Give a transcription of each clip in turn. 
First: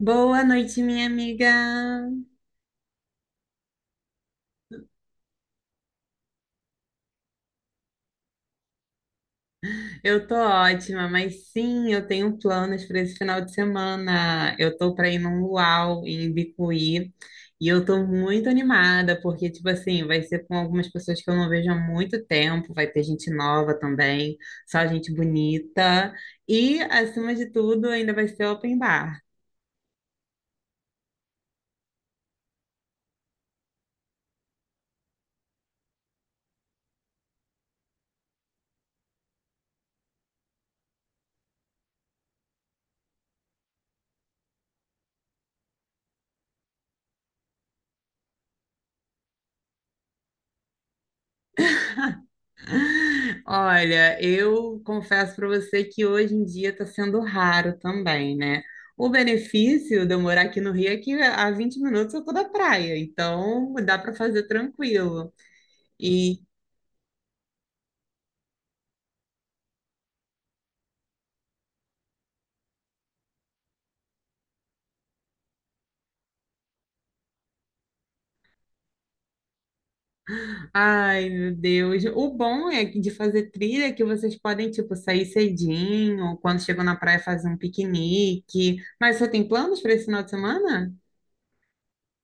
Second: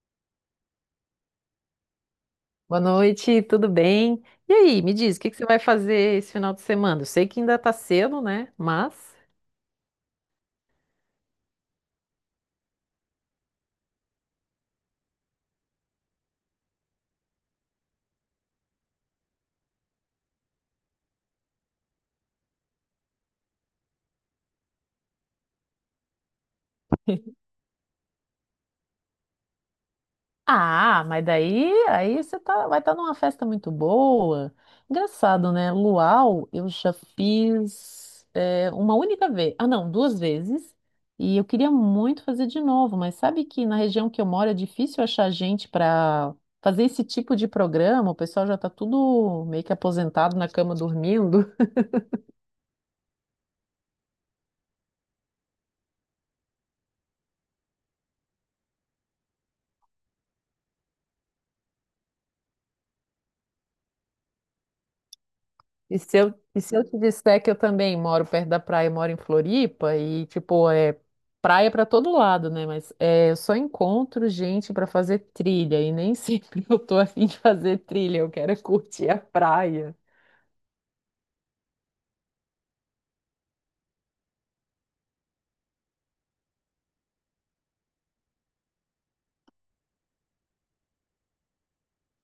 Boa noite, minha amiga. Boa noite, tudo bem? E aí, me diz, o que que você vai fazer esse final de semana? Eu sei que ainda tá cedo, né? Mas. Eu tô ótima, mas sim, eu tenho planos para esse final de semana. Eu tô para ir num luau em Bicuí e eu tô muito animada porque tipo assim, vai ser com algumas pessoas que eu não vejo há muito tempo, vai ter gente nova também, só gente bonita e acima de tudo, ainda vai ser open bar. Ah, mas daí aí vai estar numa festa muito boa. Engraçado, né? Luau, eu já fiz uma única vez. Ah, não, duas vezes. E eu queria muito fazer de novo, mas sabe que na região que eu moro é difícil achar gente para fazer esse tipo de programa. O pessoal já está tudo meio que aposentado na cama dormindo. Olha, eu confesso para você que hoje em dia está sendo raro também, né? O benefício de eu morar aqui no Rio é que a 20 minutos eu tô da praia, então dá para fazer tranquilo. E se eu, E, e se eu te disser que eu também moro perto da praia, eu moro em Floripa, e tipo, é praia pra todo lado, né? Mas eu só encontro gente pra fazer trilha, e nem sempre eu tô afim de fazer trilha, eu quero é curtir a praia. ai, meu Deus, o bom é que de fazer trilha é que vocês podem, tipo, sair cedinho, quando chegam na praia fazer um piquenique. Mas você tem planos para esse final de semana?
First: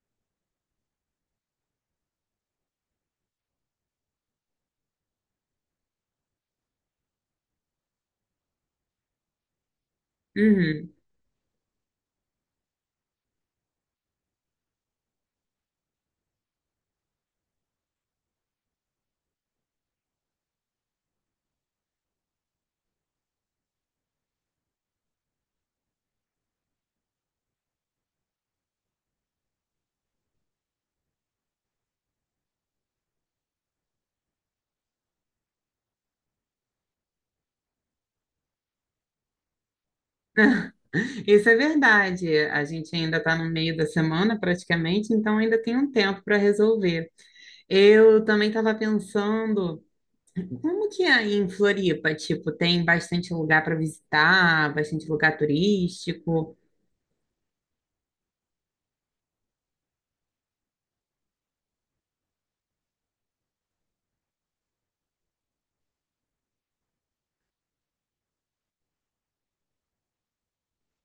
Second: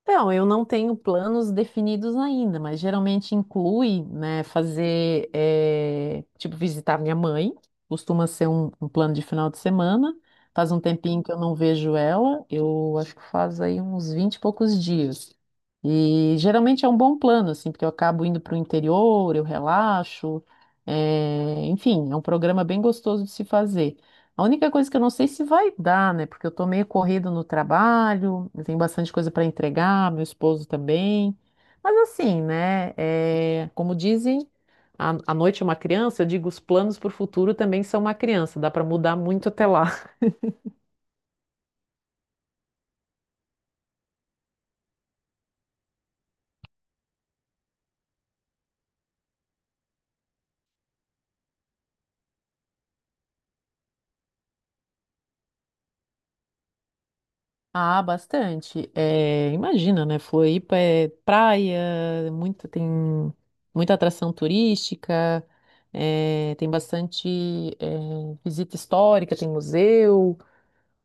Então, eu não tenho planos definidos ainda, mas geralmente inclui, né, fazer, tipo, visitar minha mãe, costuma ser um plano de final de semana. Faz um Uhum. tempinho que eu não vejo ela, eu acho que faz aí uns 20 e poucos dias. E geralmente é um bom plano, assim, porque eu acabo indo para o interior, eu relaxo, enfim, é um programa bem gostoso de se fazer. A única coisa que eu não sei se vai dar, né? Porque eu tô meio corrido no trabalho, eu tenho bastante coisa para entregar, meu esposo também. Mas assim, né? Como dizem, a noite é uma criança, eu digo, os planos para o futuro também são uma criança, dá para mudar muito até lá. Isso é verdade. A gente ainda está no meio da semana, praticamente, então ainda tem um tempo para resolver. Eu também estava pensando, como que é aí em Floripa, tipo, tem bastante lugar para visitar, bastante lugar turístico? Ah, bastante. É, imagina, né? Floripa é praia, muito, tem muita atração turística, tem bastante visita histórica, tem museu.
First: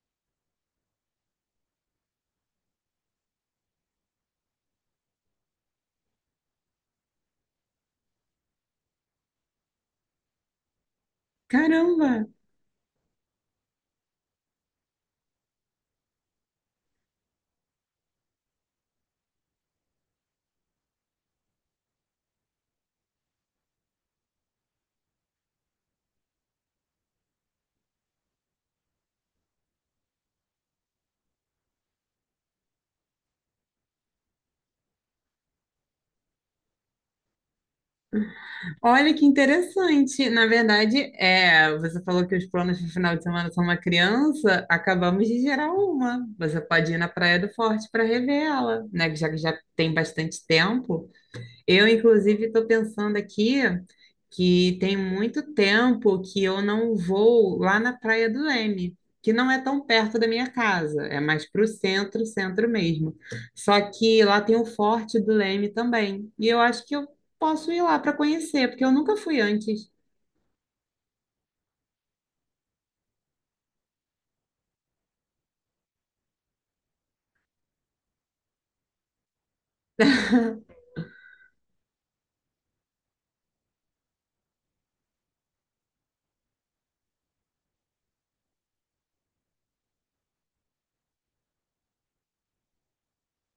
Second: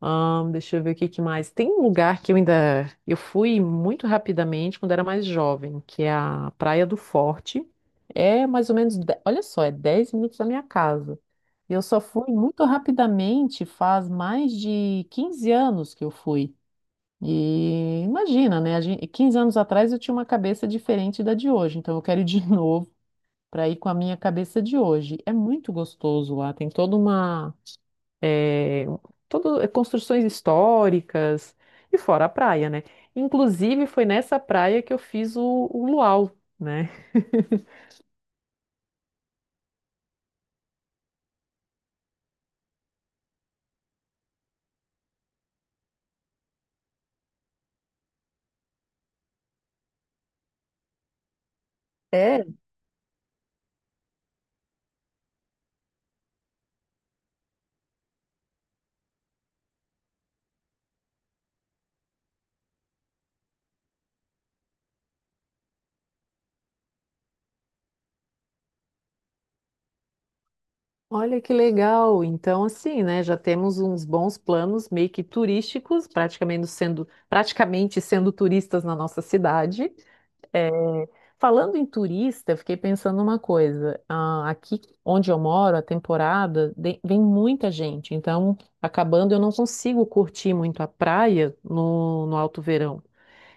Deixa eu ver o que que mais. Tem um lugar que eu ainda. Eu fui muito rapidamente quando era mais jovem, que é a Praia do Forte. É mais ou menos. Olha só, é 10 minutos da minha casa. E eu só Caramba! fui muito rapidamente, faz mais de 15 anos que eu fui. E imagina, né? 15 anos atrás eu tinha uma cabeça diferente da de hoje, então eu quero ir de novo para ir com a minha cabeça de hoje. É muito gostoso lá, tem toda é, todo, construções históricas e fora a praia, né? Inclusive foi nessa praia que eu fiz o luau, né? Olha que interessante. Na verdade, é, você falou que os planos de final de semana são uma criança, acabamos de gerar uma. Você pode ir na Praia do Forte para rever ela, né? Já que já tem bastante tempo. Eu, É, inclusive, estou pensando aqui que tem muito tempo que eu não vou lá na Praia do Leme, que não é tão perto da minha casa, é mais para o centro, centro mesmo. Só que lá tem o Forte do Leme também, e eu acho que eu posso ir lá para conhecer, porque eu nunca fui antes. olha que legal! Então, assim, né? Já temos uns bons planos meio que turísticos, praticamente sendo turistas na nossa cidade. É, falando em turista, eu fiquei pensando uma coisa. Ah, aqui onde eu moro, a temporada vem muita gente, então acabando eu não consigo curtir muito a praia no alto verão.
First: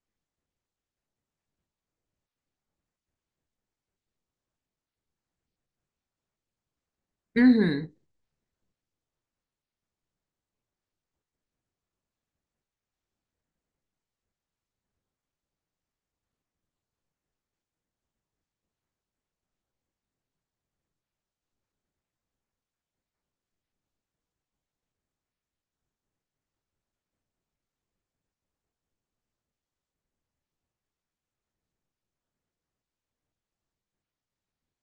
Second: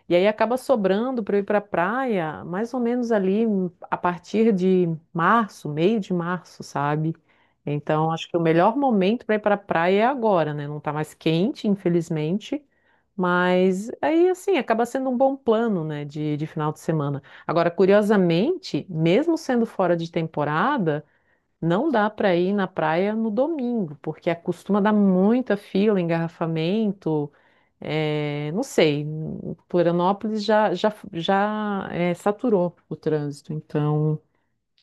E aí acaba sobrando para eu ir para a praia, mais ou menos ali a partir de março, meio de março, sabe? Uhum, Então acho que o melhor momento para ir para a praia é agora, né? Não tá mais quente, infelizmente, mas aí assim acaba sendo um bom plano, né, de final de semana. Agora, curiosamente, mesmo sendo fora de temporada, não dá para ir na praia no domingo, porque costuma dar muita fila, engarrafamento. É, não sei, Florianópolis já saturou o trânsito, então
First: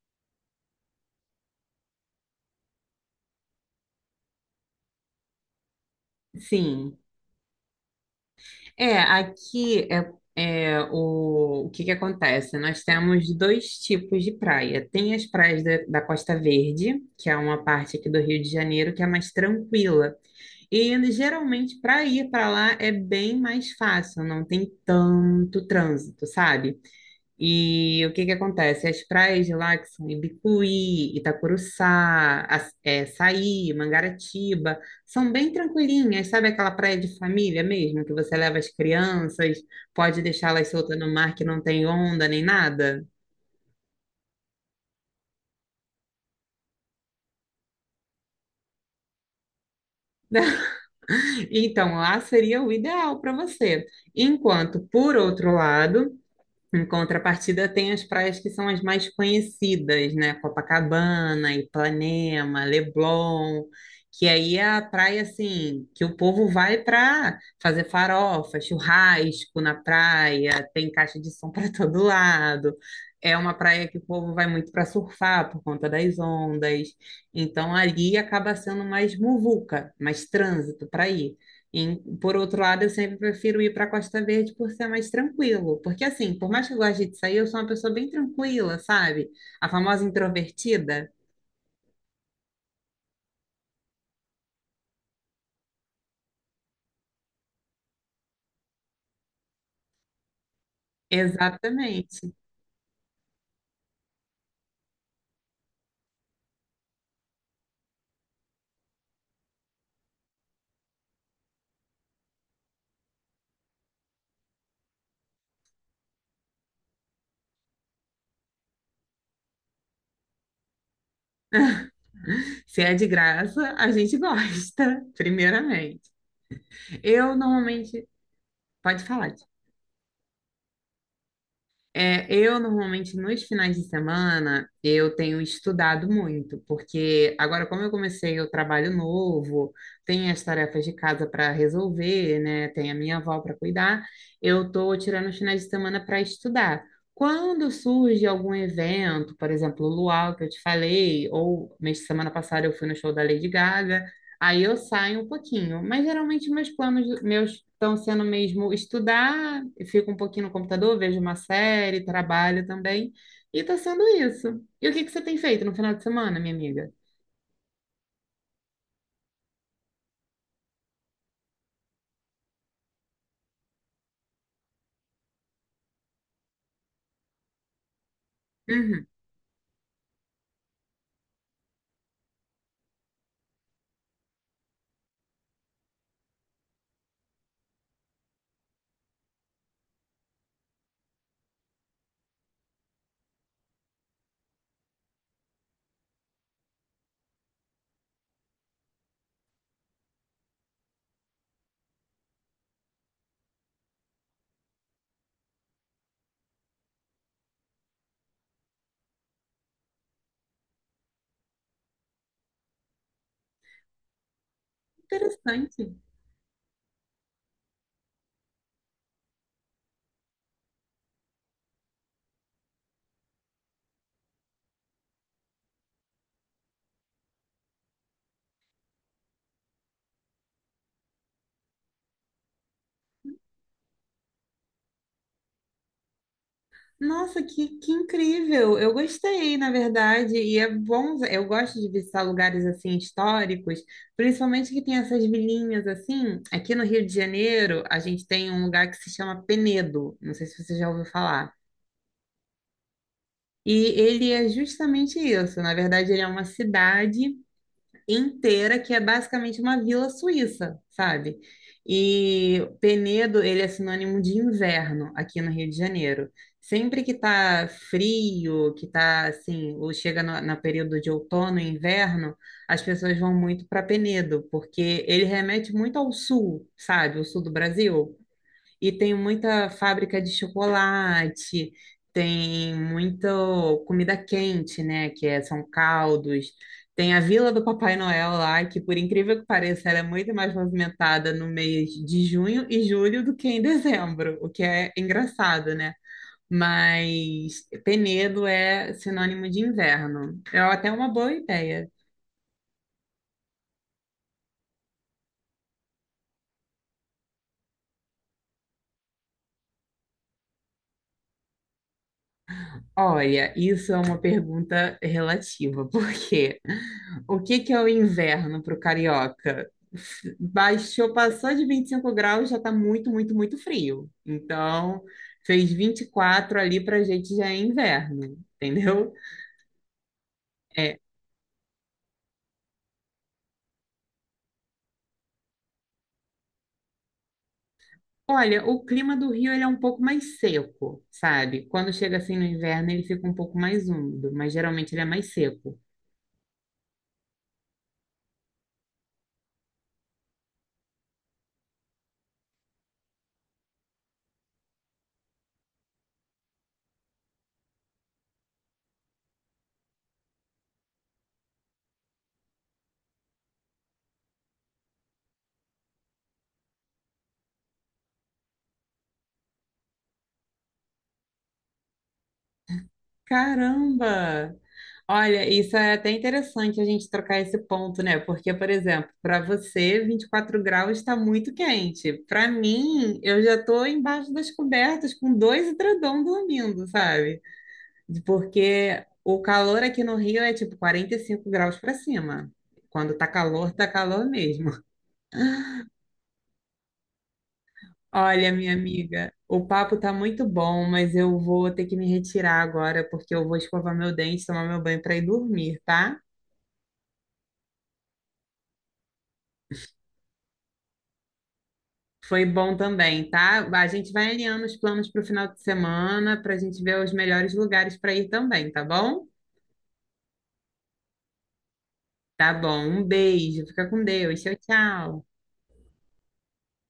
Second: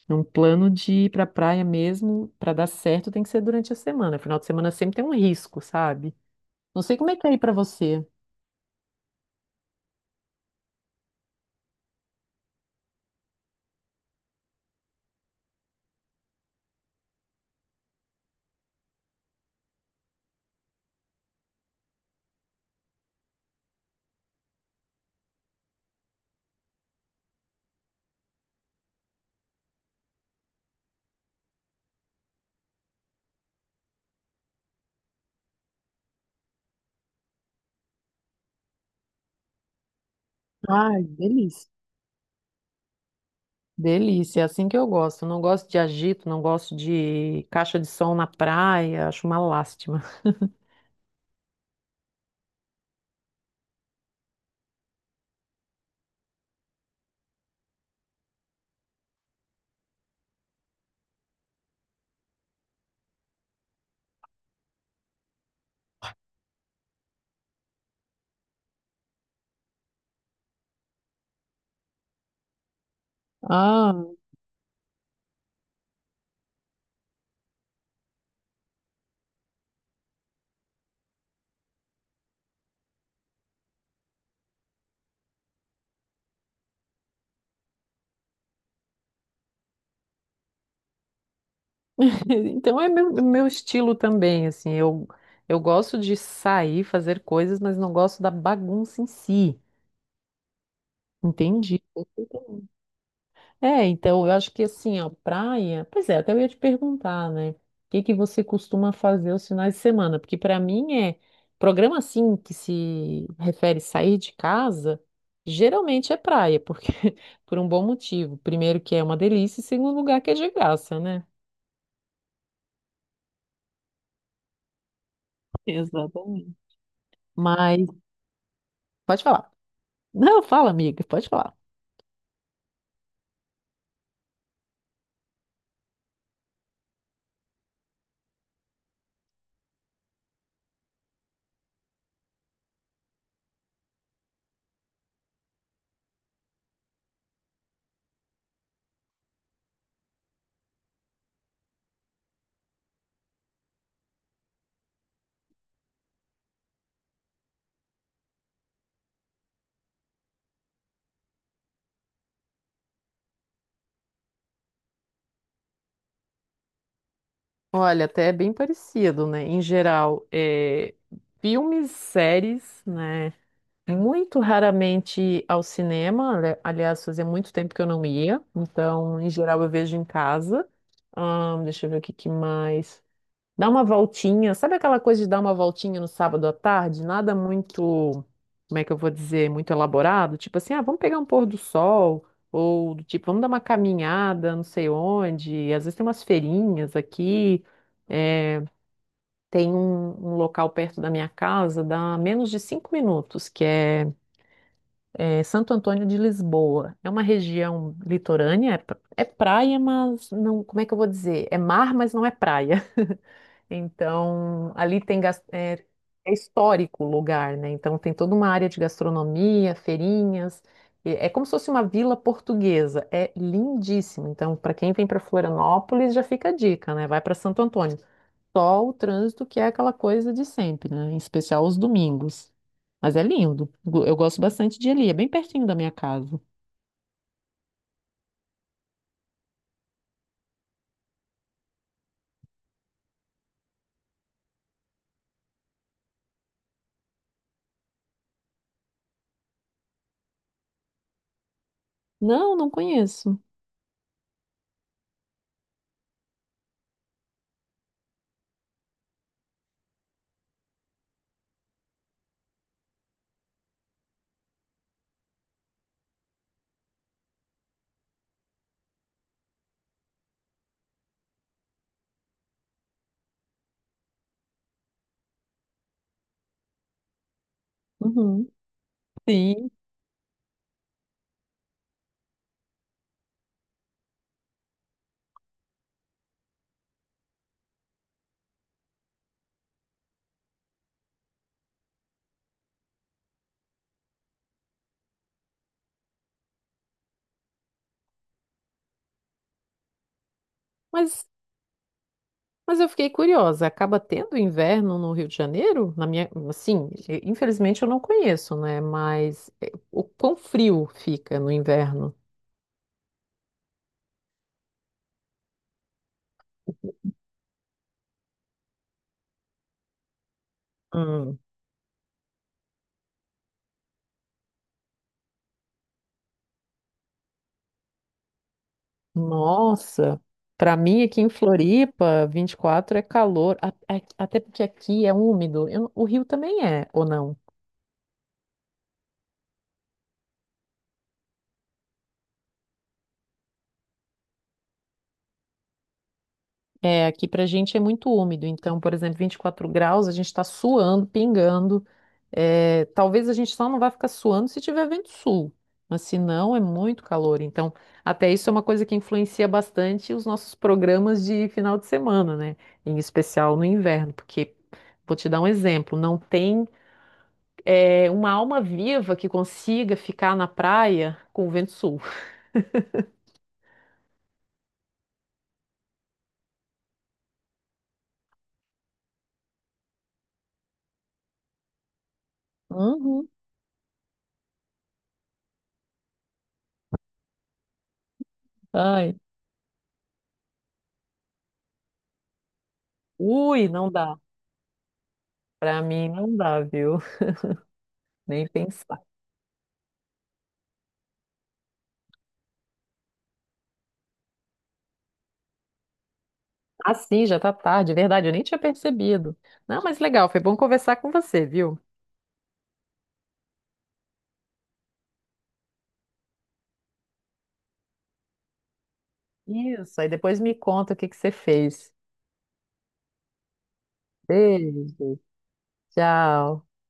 é um plano de ir para a praia mesmo, para dar certo, tem que ser durante a semana. Final de semana sempre tem um risco, sabe? Não sei sim. como é que é aí para você. É, aqui é, é, o que que acontece? Nós temos dois tipos de praia. Tem as praias da, da Costa Verde, que é uma parte aqui do Rio de Janeiro que é mais tranquila. E geralmente para ir para lá é bem mais fácil, não tem tanto trânsito, sabe? E o que que acontece? As praias de lá, que são Ibicuí, Itacuruçá, As- é, Saí, Mangaratiba, são bem tranquilinhas, sabe aquela praia de família mesmo, que você leva as crianças, pode deixá-las soltas Ai, no mar que não delícia. tem onda nem nada? Delícia, é assim que eu gosto. Não gosto de agito, não gosto de caixa de som na praia, acho uma lástima. Então, lá seria o ideal para você. Enquanto, por outro lado, em contrapartida, tem as praias que são as mais conhecidas, né? Copacabana, Ipanema, Leblon, que aí é a praia assim que o povo vai para fazer farofa, churrasco na praia, tem caixa de som para todo lado. É uma praia que o Ah. povo vai muito para surfar por conta das ondas. Então ali acaba sendo mais muvuca, mais trânsito para ir. E, por outro lado, eu sempre prefiro ir para a Costa Verde por ser mais tranquilo. Porque, assim, por mais que eu goste de sair, eu sou uma pessoa bem tranquila, sabe? A famosa introvertida. Então é meu estilo também, assim, eu gosto de sair, fazer coisas, mas não gosto da bagunça em si, entendi. Exatamente. É, então eu acho que assim, ó, praia, pois é, até eu ia te perguntar, né, o que que você costuma fazer os finais de semana? Porque para mim programa assim, que se refere a sair de casa, geralmente é praia, porque, por um bom motivo, primeiro que é uma delícia e segundo lugar que é de graça, né? Se é de graça, a gente gosta, primeiramente. Exatamente. Eu Mas, normalmente. Pode pode falar. falar. Não, fala, amiga, pode falar. É, eu normalmente nos finais de semana eu tenho estudado muito, porque agora como eu comecei o trabalho novo, tem as tarefas de casa para resolver, né? Tem a minha avó para cuidar, eu tô tirando os finais de semana para estudar. Quando surge algum evento, por exemplo, o luau que eu te falei, ou mês de semana passada eu fui no show da Lady Gaga, aí eu saio um pouquinho, mas geralmente meus planos meus estão sendo mesmo estudar, eu fico um pouquinho no computador, vejo uma série, trabalho também, e tá sendo isso. E o que que você tem feito no final de semana, minha amiga? Olha, até é bem parecido, né? Em geral, filmes, séries, né? Muito raramente ao cinema. Aliás, fazia muito tempo que eu não ia. Uhum. Então, em geral, eu vejo em casa. Deixa eu ver o que que mais. Dá uma voltinha. Sabe aquela coisa de dar uma voltinha no sábado à tarde? Nada muito, como é que eu vou dizer, muito elaborado. Tipo assim, ah, vamos pegar um pôr do sol, ou do tipo, vamos dar uma caminhada, não sei onde. Às vezes tem umas feirinhas aqui. Tem um local perto da minha casa, dá menos de 5 minutos, que é Santo Antônio de Lisboa. É uma região litorânea, é praia, mas não, como é que eu vou dizer? É mar, mas não é praia. Então, ali tem Interessante. é histórico o lugar, né? Então, tem toda uma área de gastronomia, feirinhas. E é como se fosse uma vila portuguesa. É lindíssimo. Então, para quem vem para Florianópolis, já fica a dica, né? Vai para Santo Antônio. Só o trânsito, que é aquela coisa de sempre, né? Em especial os domingos. Mas é lindo. Eu gosto bastante de ir ali. É bem pertinho da minha casa. Nossa, que incrível! Eu gostei, na verdade, e é bom. Eu gosto de visitar lugares assim históricos, principalmente que tem essas vilinhas assim. Aqui no Rio de Janeiro, a gente tem um lugar que se chama Penedo. Não sei se você já ouviu falar. Não, não conheço. E ele é justamente isso. Na verdade, ele é uma cidade inteira que é basicamente uma vila suíça, sabe? E Penedo, ele é sinônimo de inverno aqui no Rio de Janeiro. Sempre que tá frio, que tá assim, ou chega no, no período de outono e inverno, as pessoas vão muito para Penedo, porque ele remete muito ao sul, sabe? O sul do Brasil. Uhum. E tem muita Sim. fábrica de chocolate, tem muita comida quente, né? Que é- são caldos. Tem a Vila do Papai Noel lá, que por incrível que pareça, ela é muito mais movimentada no mês de junho e julho do que em dezembro, o que é engraçado, né? Mas Penedo é sinônimo de inverno. É até uma Mas boa ideia. Mas eu fiquei curiosa, acaba tendo inverno no Rio de Janeiro? Na minha, assim, infelizmente eu não conheço, né? Mas o quão frio fica no inverno? Olha, isso é uma pergunta relativa, porque o que que é o inverno para o carioca? Baixou, Hum. passou de 25 graus, já está muito, muito, muito frio. Então, fez 24 ali para a gente já é inverno, entendeu? Nossa, para É, mim aqui em Floripa, 24 é calor, até porque aqui é úmido. Eu não- O Rio também é, ou não? olha, o clima do Rio ele é um pouco mais seco, sabe? Quando chega assim no inverno, ele fica um pouco mais úmido, mas geralmente ele é mais seco. É, aqui pra gente é muito úmido, então, por exemplo, 24 graus, a gente está suando, pingando. É, talvez a gente só não vai ficar suando se tiver vento sul, mas se não, é muito calor. Então, até isso é uma coisa que influencia bastante os nossos programas de final de semana, né? Em especial no inverno, porque, vou te dar um exemplo, não tem, uma alma viva que consiga ficar na praia com o vento sul. Caramba! Olha, isso é até interessante a gente trocar esse ponto, né? Porque, por exemplo, para você, 24 graus está muito quente. Para mim, Uhum. eu já estou embaixo das cobertas com dois edredom dormindo, sabe? Porque Ai, o calor aqui no Rio é tipo 45 graus para cima. Quando ui, tá não dá. calor mesmo. Pra mim não dá, viu? Nem Olha, minha pensar. amiga, o papo tá muito bom, mas eu vou ter que me retirar agora porque eu vou escovar meu dente, tomar meu banho para ir dormir, tá? Ah, sim, já tá tarde, verdade, eu nem tinha percebido. Não, mas legal, foi bom conversar com você, viu? Foi bom também, tá? A gente vai alinhando os planos para o final de semana para a gente ver os melhores lugares para ir também, tá bom? Isso, aí depois me conta o que que você fez. Tá bom. Um beijo. Fica com Deus. Tchau, Beijo, tchau. tchau.